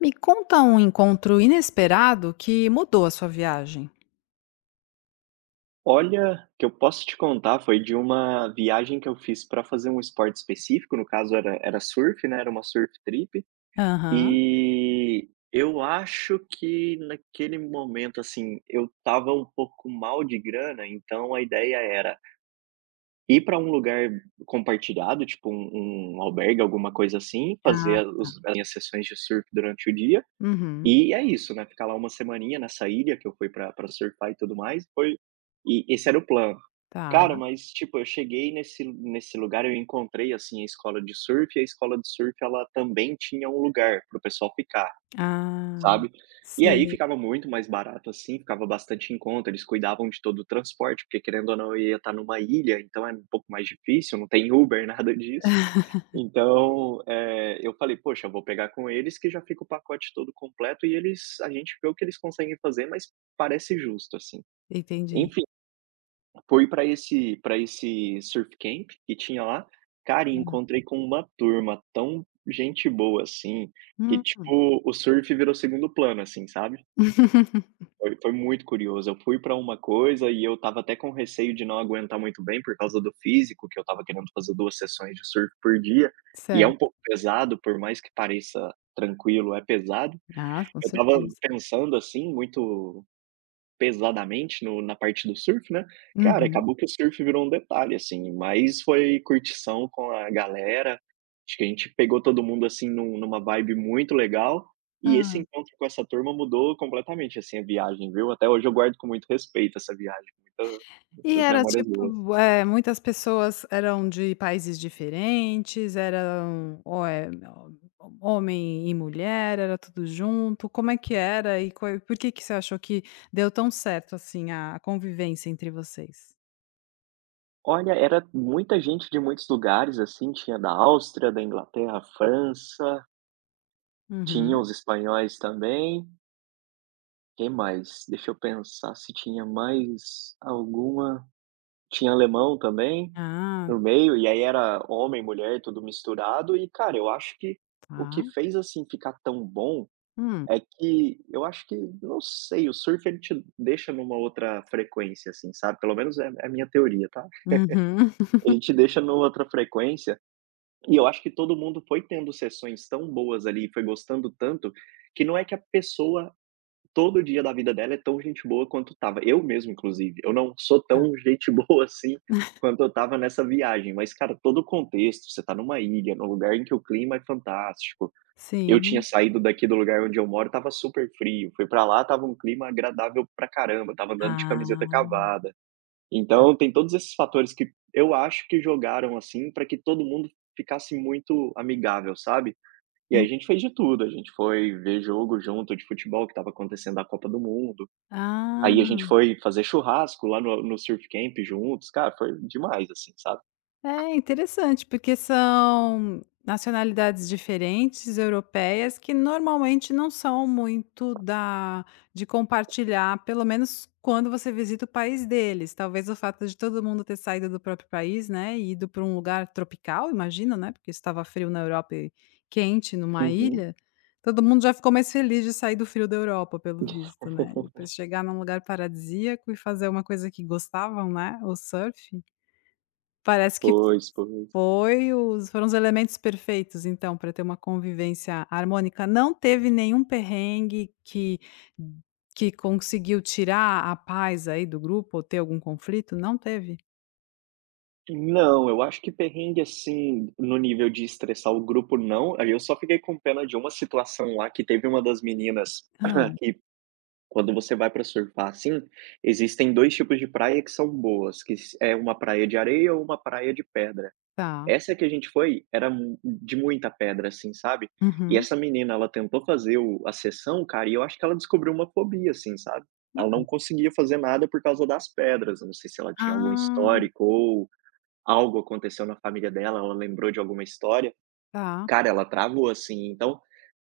Me conta um encontro inesperado que mudou a sua viagem. Olha, que eu posso te contar foi de uma viagem que eu fiz para fazer um esporte específico, no caso era surf, né, era uma surf trip, Aham. e eu acho que naquele momento, assim, eu tava um pouco mal de grana, então a ideia era ir para um lugar compartilhado, tipo um albergue, alguma coisa assim, Ah, fazer os as minhas sessões de surf durante o dia, uhum, e é isso, né, ficar lá uma semaninha nessa ilha que eu fui para pra surfar e tudo mais, foi e esse era o plano. tá. Cara, mas tipo, eu cheguei nesse lugar, eu encontrei, assim, a escola de surf, e a escola de surf ela também tinha um lugar para o pessoal ficar, Ah, sabe. E aí sei, ficava muito mais barato, assim, ficava bastante em conta, eles cuidavam de todo o transporte, porque querendo ou não eu ia estar numa ilha, então é um pouco mais difícil, não tem Uber, nada disso. Então, eu falei: "Poxa, eu vou pegar com eles que já fica o pacote todo completo e eles a gente vê o que eles conseguem fazer, mas parece justo, assim". entendi. Enfim, fui para esse surf camp que tinha lá, cara, e Hã. encontrei com uma turma tão gente boa, assim, que Hum. tipo, o surf virou segundo plano, assim, sabe. Foi muito curioso, eu fui para uma coisa e eu tava até com receio de não aguentar muito bem por causa do físico, que eu tava querendo fazer 2 sessões de surf por dia, e é um Certo. pouco pesado, por mais que pareça tranquilo, é pesado. Ah, com Eu tava certeza. pensando, assim, muito pesadamente no na parte do surf, né, cara, Uhum. acabou que o surf virou um detalhe, assim, mas foi curtição com a galera, acho que a gente pegou todo mundo, assim, numa vibe muito legal, e esse Hã. encontro com essa turma mudou completamente, assim, a viagem, viu. Até hoje eu guardo com muito respeito essa viagem, E muitas era memórias boas. tipo, muitas pessoas eram de países diferentes, eram ou é ó, homem e mulher, era tudo junto, como é que era e qual por que que você achou que deu tão certo, assim, a convivência entre vocês? Olha, era muita gente de muitos lugares, assim, tinha da Áustria, da Inglaterra, França, tinha Uhum. os espanhóis também. Quem mais? Deixa eu pensar se tinha mais alguma. Tinha alemão também Ah, no meio, e aí era homem, mulher, tudo misturado. E, cara, eu acho que o que tá. fez assim ficar tão bom Hum. é que eu acho que, não sei, o surf ele te deixa numa outra frequência, assim, sabe? Pelo menos é a minha teoria, tá? Uhum. Ele te deixa numa outra frequência. E eu acho que todo mundo foi tendo sessões tão boas ali, foi gostando tanto, que não é que a pessoa todo dia da vida dela é tão gente boa quanto tava. Eu mesmo, inclusive, eu não sou Tá. tão gente boa assim quanto eu tava nessa viagem, mas, cara, todo o contexto, você tá numa ilha, num lugar em que o clima é fantástico. Eu tinha Sim. saído daqui do lugar onde eu moro, tava super frio, fui pra lá, tava um clima agradável pra caramba, tava andando de camiseta Ah, cavada. tá. Então, tem todos esses fatores que eu acho que jogaram, assim, pra que todo mundo ficasse muito amigável, sabe? E aí Hum. a gente fez de tudo, a gente foi ver jogo junto de futebol, que estava acontecendo a Copa do Mundo, aí a Ah. gente foi fazer churrasco lá no surf camp juntos, cara, foi demais, assim, sabe. É interessante, porque são nacionalidades diferentes, europeias, que normalmente não são muito da de compartilhar, pelo menos quando você visita o país deles. Talvez o fato de todo mundo ter saído do próprio país, né, e ido para um lugar tropical, imagino, né, porque estava frio na Europa e quente numa Uhum. ilha, todo mundo já ficou mais feliz de sair do frio da Europa, pelo visto, né. Depois chegar num lugar paradisíaco e fazer uma coisa que gostavam, né, o surf, parece que Pois, pois. foi os foram os elementos perfeitos, então, para ter uma convivência harmônica. Não teve nenhum perrengue que conseguiu tirar a paz aí do grupo ou ter algum conflito? Não teve? Não, eu acho que perrengue, assim, no nível de estressar o grupo não, aí eu só fiquei com pena de uma situação lá que teve uma das meninas Ah, que quando você vai pra surfar, assim, existem 2 tipos de praia que são boas, que é uma praia de areia ou uma praia de pedra. tá. Essa que a gente foi era mu de muita pedra, assim, sabe. E Uhum. essa menina, ela tentou fazer o a sessão, cara, e eu acho que ela descobriu uma fobia, assim, sabe. Ela não conseguia fazer nada por causa das pedras, eu não sei se ela tinha algum Ah, histórico ou algo aconteceu na família dela, ela lembrou de alguma história. tá. Cara, ela travou, assim, então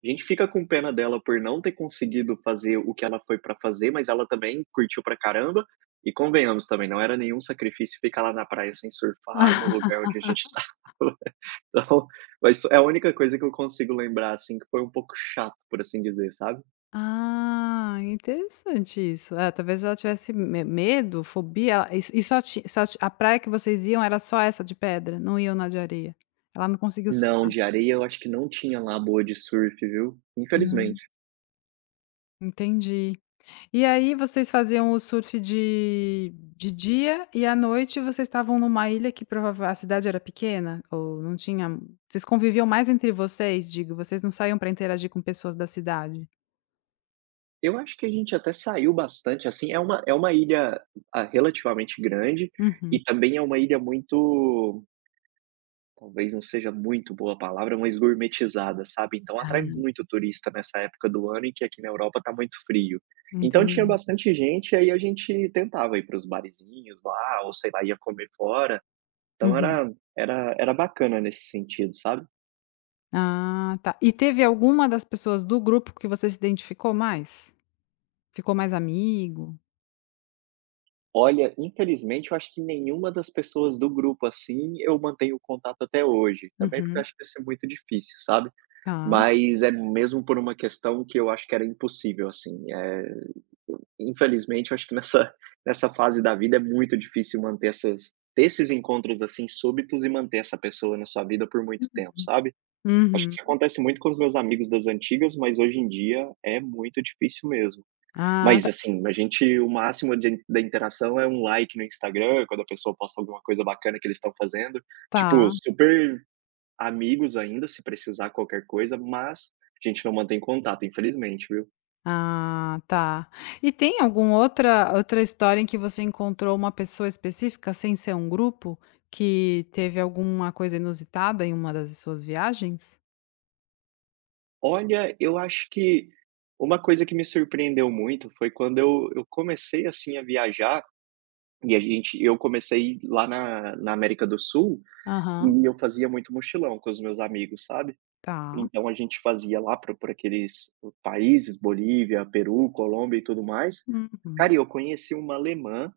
a gente fica com pena dela por não ter conseguido fazer o que ela foi pra fazer, mas ela também curtiu pra caramba. E convenhamos também, não era nenhum sacrifício ficar lá na praia sem surfar no lugar onde a gente estava. Então, mas é a única coisa que eu consigo lembrar, assim, que foi um pouco chato, por assim dizer, sabe. Ah, interessante isso. É, talvez ela tivesse me medo, fobia e só ti a praia que vocês iam era só essa de pedra, não iam na de areia. Ela não conseguiu Não, surfar. de areia eu acho que não tinha lá boa de surf, viu, Hum, infelizmente. entendi. E aí vocês faziam o surf de dia e à noite vocês estavam numa ilha que provavelmente a cidade era pequena ou não tinha. Vocês conviviam mais entre vocês, digo, vocês não saíam para interagir com pessoas da cidade? Eu acho que a gente até saiu bastante, assim, é uma ilha, ah, relativamente grande, Uhum. e também é uma ilha muito... Talvez não seja muito boa a palavra, mas gourmetizada, sabe, então Ah, atrai muito turista nessa época do ano em que aqui na Europa tá muito frio. Então tinha entendi. bastante gente, aí a gente tentava ir para os barizinhos lá ou sei lá, ia comer fora, então Uhum. era era bacana nesse sentido, sabe. Ah, tá. E teve alguma das pessoas do grupo que você se identificou mais? Ficou mais amigo? Olha, infelizmente eu acho que nenhuma das pessoas do grupo, assim, eu mantenho contato até hoje, também porque eu Uhum. acho que ia ser muito difícil, sabe. Tá. Mas é mesmo por uma questão que eu acho que era impossível, assim, infelizmente, eu acho que nessa fase da vida é muito difícil manter essas ter esses encontros, assim, súbitos e manter essa pessoa na sua vida por muito tempo, Uhum. sabe. Acho que Uhum. isso acontece muito com os meus amigos das antigas, mas hoje em dia é muito difícil mesmo. Ah, Mas, tá. assim, a gente o máximo de da interação é um like no Instagram, quando a pessoa posta alguma coisa bacana que eles estão fazendo. Tá. Tipo, super amigos ainda, se precisar qualquer coisa, mas a gente não mantém contato, infelizmente, viu. Ah, tá. E tem algum outra história em que você encontrou uma pessoa específica, sem ser um grupo, que teve alguma coisa inusitada em uma das suas viagens? Olha, eu acho que uma coisa que me surpreendeu muito foi quando eu comecei, assim, a viajar e a gente eu comecei lá na América do Sul Aham, e eu fazia muito mochilão com os meus amigos, sabe. tá. Então a gente fazia lá para por aqueles países, Bolívia, Peru, Colômbia e tudo mais. Uhum, Cara, e eu conheci uma alemã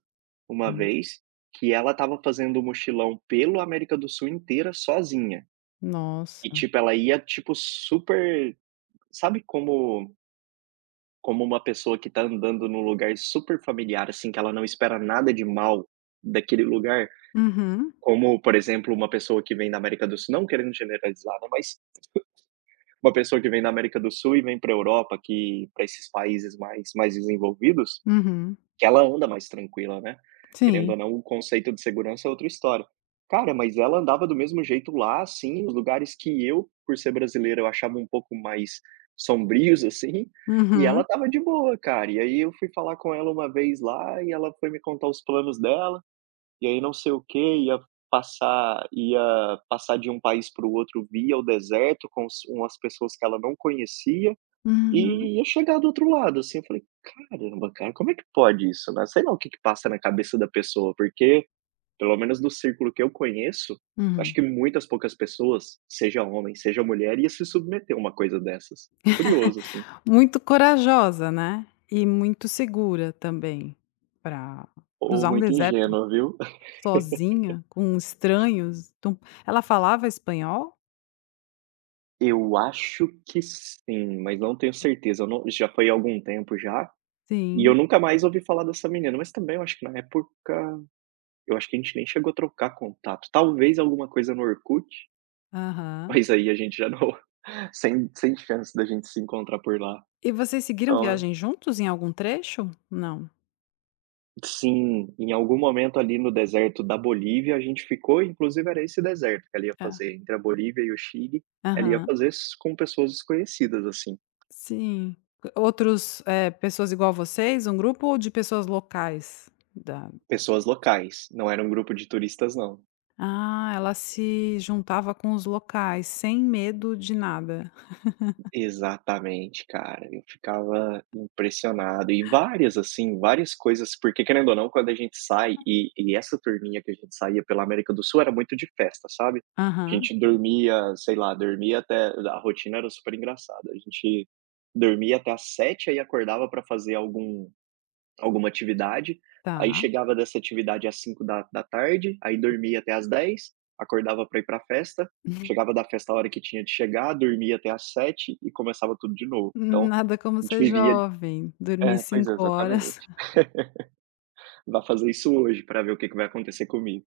uma hum. vez que ela estava fazendo mochilão pelo América do Sul inteira sozinha. E, Nossa. tipo, ela ia, tipo, super... sabe como... como uma pessoa que tá andando num lugar super familiar, assim, que ela não espera nada de mal daquele lugar, Uhum, como, por exemplo, uma pessoa que vem da América do Sul, não querendo generalizar, né, mas uma pessoa que vem da América do Sul e vem pra Europa, que para esses países mais desenvolvidos, uhum. que ela anda mais tranquila, né. Querendo Sim. ou não, o conceito de segurança é outra história. Cara, mas ela andava do mesmo jeito lá, assim, os lugares que eu, por ser brasileiro, eu achava um pouco mais sombrios, assim, e ela Uhum, estava de boa, cara. E aí eu fui falar com ela uma vez lá e ela foi me contar os planos dela, e aí não sei o que, ia passar de um país para o outro via o deserto com s umas pessoas que ela não conhecia. uhum, E eu chegar do outro lado, assim, eu falei: "Caramba, cara, como é que pode isso, né?" Sei lá o que que passa na cabeça da pessoa, porque, pelo menos do círculo que eu conheço, acho uhum. que muitas poucas pessoas, seja homem, seja mulher, ia se submeter a uma coisa dessas. Curioso, assim, Muito corajosa, né, e muito segura também, para ou cruzar um muito deserto ingênua, viu? sozinha, com estranhos. Então, ela falava espanhol? Eu acho que sim, mas não tenho certeza, eu não já foi há algum tempo já, e eu Sim, nunca mais ouvi falar dessa menina, mas também eu acho que na época, eu acho que a gente nem chegou a trocar contato, talvez alguma coisa no Orkut. aham. Mas aí a gente já não... sem chance da gente se encontrar por lá. E vocês seguiram Então, viagem juntos em algum trecho? Não. sim, em algum momento ali no deserto da Bolívia a gente ficou, inclusive era esse deserto que ela ia É. fazer, entre a Bolívia e o Chile, ela ia Aham. fazer s com pessoas desconhecidas, assim, Sim. Outros, pessoas igual vocês, um grupo ou de pessoas locais da. pessoas locais, não era um grupo de turistas não. Ah, ela se juntava com os locais, sem medo de nada. Exatamente, cara, eu ficava impressionado. E várias, assim, várias coisas, porque querendo ou não, quando a gente sai e essa turminha que a gente saía pela América do Sul era muito de festa, sabe. A Aham, gente dormia, sei lá, dormia até a rotina era super engraçada, a gente dormia até às 7, aí acordava pra fazer alguma atividade, aí tá. chegava dessa atividade às 5 da tarde, aí dormia até às 10, acordava para ir pra festa, chegava da festa a hora que tinha de chegar, dormia até às sete e começava tudo de novo. Então, a Nada como gente ser vivia... jovem, dormir é, pois é, 5 horas. exatamente. Vai fazer isso hoje para ver o que que vai acontecer comigo.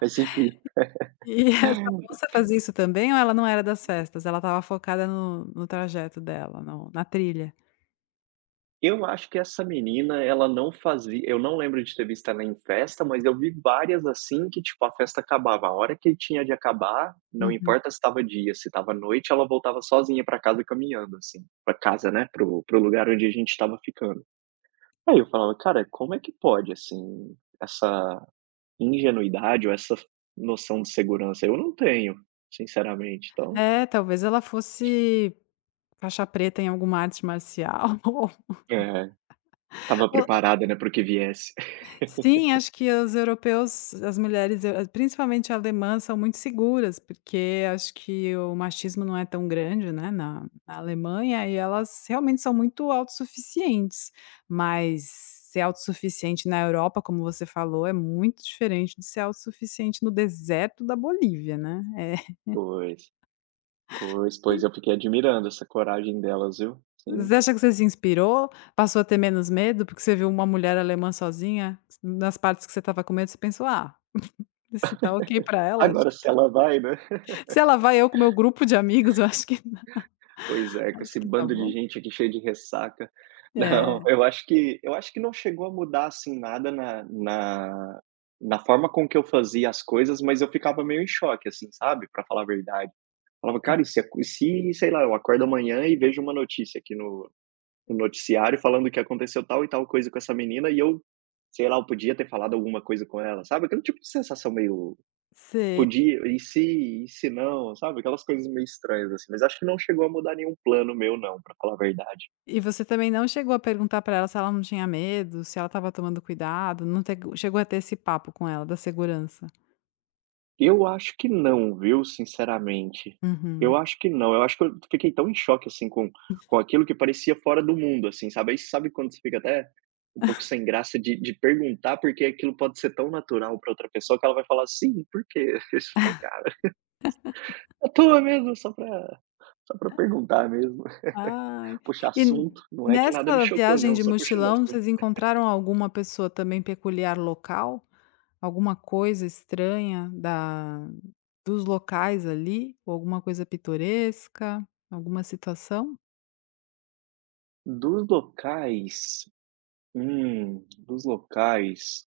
Mas enfim. E essa moça fazia isso também ou ela não era das festas? Ela estava focada no trajeto dela, no na trilha? Eu acho que essa menina, ela não fazia, eu não lembro de ter visto ela em festa, mas eu vi várias, assim, que, tipo, a festa acabava. A hora que tinha de acabar, não importa se estava dia, se estava noite, ela voltava sozinha pra casa caminhando, assim, pra casa, né, pro lugar onde a gente estava ficando. Aí eu falava: "Cara, como é que pode, assim, essa ingenuidade ou essa noção de segurança?" Eu não tenho, sinceramente, então É, talvez ela fosse faixa preta em alguma arte marcial. é, estava O preparada, né, para o que viesse. sim, acho que os europeus, as mulheres, eu principalmente alemãs, são muito seguras, porque acho que o machismo não é tão grande, né, na Alemanha, e elas realmente são muito autossuficientes, mas ser autossuficiente na Europa, como você falou, é muito diferente de ser autossuficiente no deserto da Bolívia, né, é. Pois. Pois, eu fiquei admirando essa coragem delas, viu. Você Sim. acha que você se inspirou? Passou a ter menos medo porque você viu uma mulher alemã sozinha? Nas partes que você estava com medo, você pensou: "Ah, se tá ok pra ela, acho Agora que se ela vai, né. se ela vai eu com meu grupo de amigos, eu acho que Pois é, com acho esse que tá bando de bom". gente aqui cheio de ressaca. Não, É, eu acho que não chegou a mudar, assim, nada na forma com que eu fazia as coisas, mas eu ficava meio em choque, assim, sabe, pra falar a verdade. Falava: "Cara, e se e se, sei lá, eu acordo amanhã e vejo uma notícia aqui no noticiário falando que aconteceu tal e tal coisa com essa menina e eu, sei lá, eu podia ter falado alguma coisa com ela", sabe, aquele tipo de sensação meio sei. podia, e se não, sabe, aquelas coisas meio estranhas, assim, mas acho que não chegou a mudar nenhum plano meu não, pra falar a verdade. E você também não chegou a perguntar pra ela se ela não tinha medo, se ela estava tomando cuidado, não tego chegou a ter esse papo com ela da segurança? Eu acho que não, viu, sinceramente. Uhum. Eu acho que não, eu acho que eu fiquei tão em choque, assim, com aquilo que parecia fora do mundo, assim, sabe. Aí sabe quando você fica até um pouco sem graça de perguntar, porque aquilo pode ser tão natural pra outra pessoa que ela vai falar: "Sim, por quê?" Isso. "Cara, é à toa mesmo, só pra perguntar mesmo, Ai, puxar e assunto, não é que nada me nessa chocou viagem não, de só puxando mochilão, assunto". vocês encontraram alguma pessoa também peculiar local? Alguma coisa estranha da dos locais ali, ou alguma coisa pitoresca, alguma situação? Dos locais, dos locais,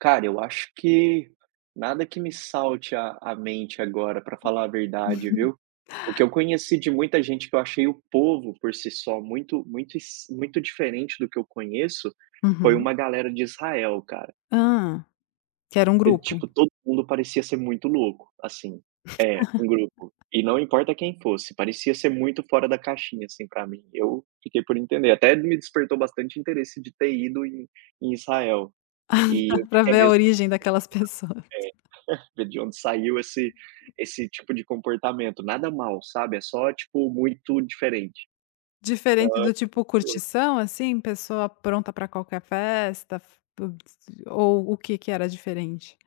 cara, eu acho que nada que me salte à mente agora, pra falar a verdade, viu. O que eu conheci de muita gente, que eu achei o povo por si só muito muito es muito diferente do que eu conheço, foi Uhum. uma galera de Israel, cara. Hã, que era um E, grupo. tipo, todo mundo parecia ser muito louco, assim. É, um grupo. E não importa quem fosse, parecia ser muito fora da caixinha, assim, pra mim. Eu fiquei por entender. Até me despertou bastante interesse de ter ido em em Israel. E eu vi Para que é ver a mesmo origem daquelas pessoas. de onde saiu esse tipo de comportamento. Nada mal, sabe, é só, tipo, muito diferente. Então, Diferente do tipo curtição, assim, pessoa pronta para qualquer festa, f ou o que que era diferente?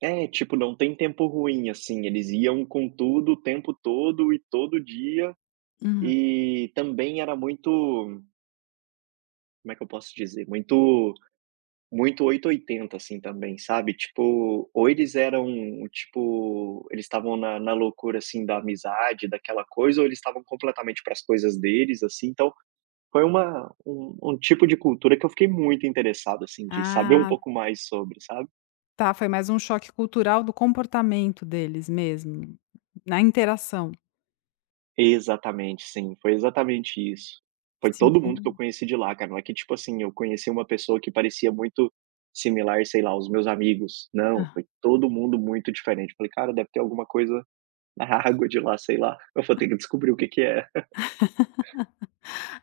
é, tipo, não tem tempo ruim, assim, eles iam com tudo o tempo todo e todo dia, Uhum. e também era muito, como é que eu posso dizer? Muito muito 880, assim, também, sabe? Tipo, ou eles eram, tipo, eles estavam na loucura, assim, da amizade, daquela coisa, ou eles estavam completamente para as coisas deles, assim. Então, foi uma um um tipo de cultura que eu fiquei muito interessado, assim, de saber um Ah, pouco mais sobre, sabe? tá, foi mais um choque cultural do comportamento deles mesmo, na interação. Exatamente, sim, foi exatamente isso. Foi todo Sentiu mundo que eu um conheci de lá, cara, não é que, tipo assim, eu conheci uma pessoa que parecia muito similar, sei lá, aos meus amigos, não, ah. foi todo mundo muito diferente. Falei: "Cara, deve ter alguma coisa na água de lá, sei lá, eu vou ter que descobrir o que que é".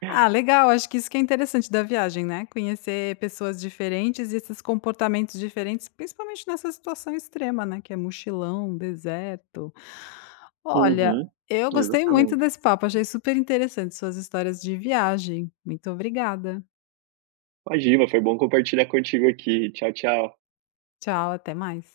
Ah, legal, acho que isso que é interessante da viagem, né, conhecer pessoas diferentes e esses comportamentos diferentes, principalmente nessa situação extrema, né, que é mochilão, deserto. Olha, Uhum, eu gostei muito exatamente. desse papo, achei super interessante suas histórias de viagem. Muito obrigada. Imagina, foi bom compartilhar contigo aqui. Tchau, tchau. Tchau, até mais.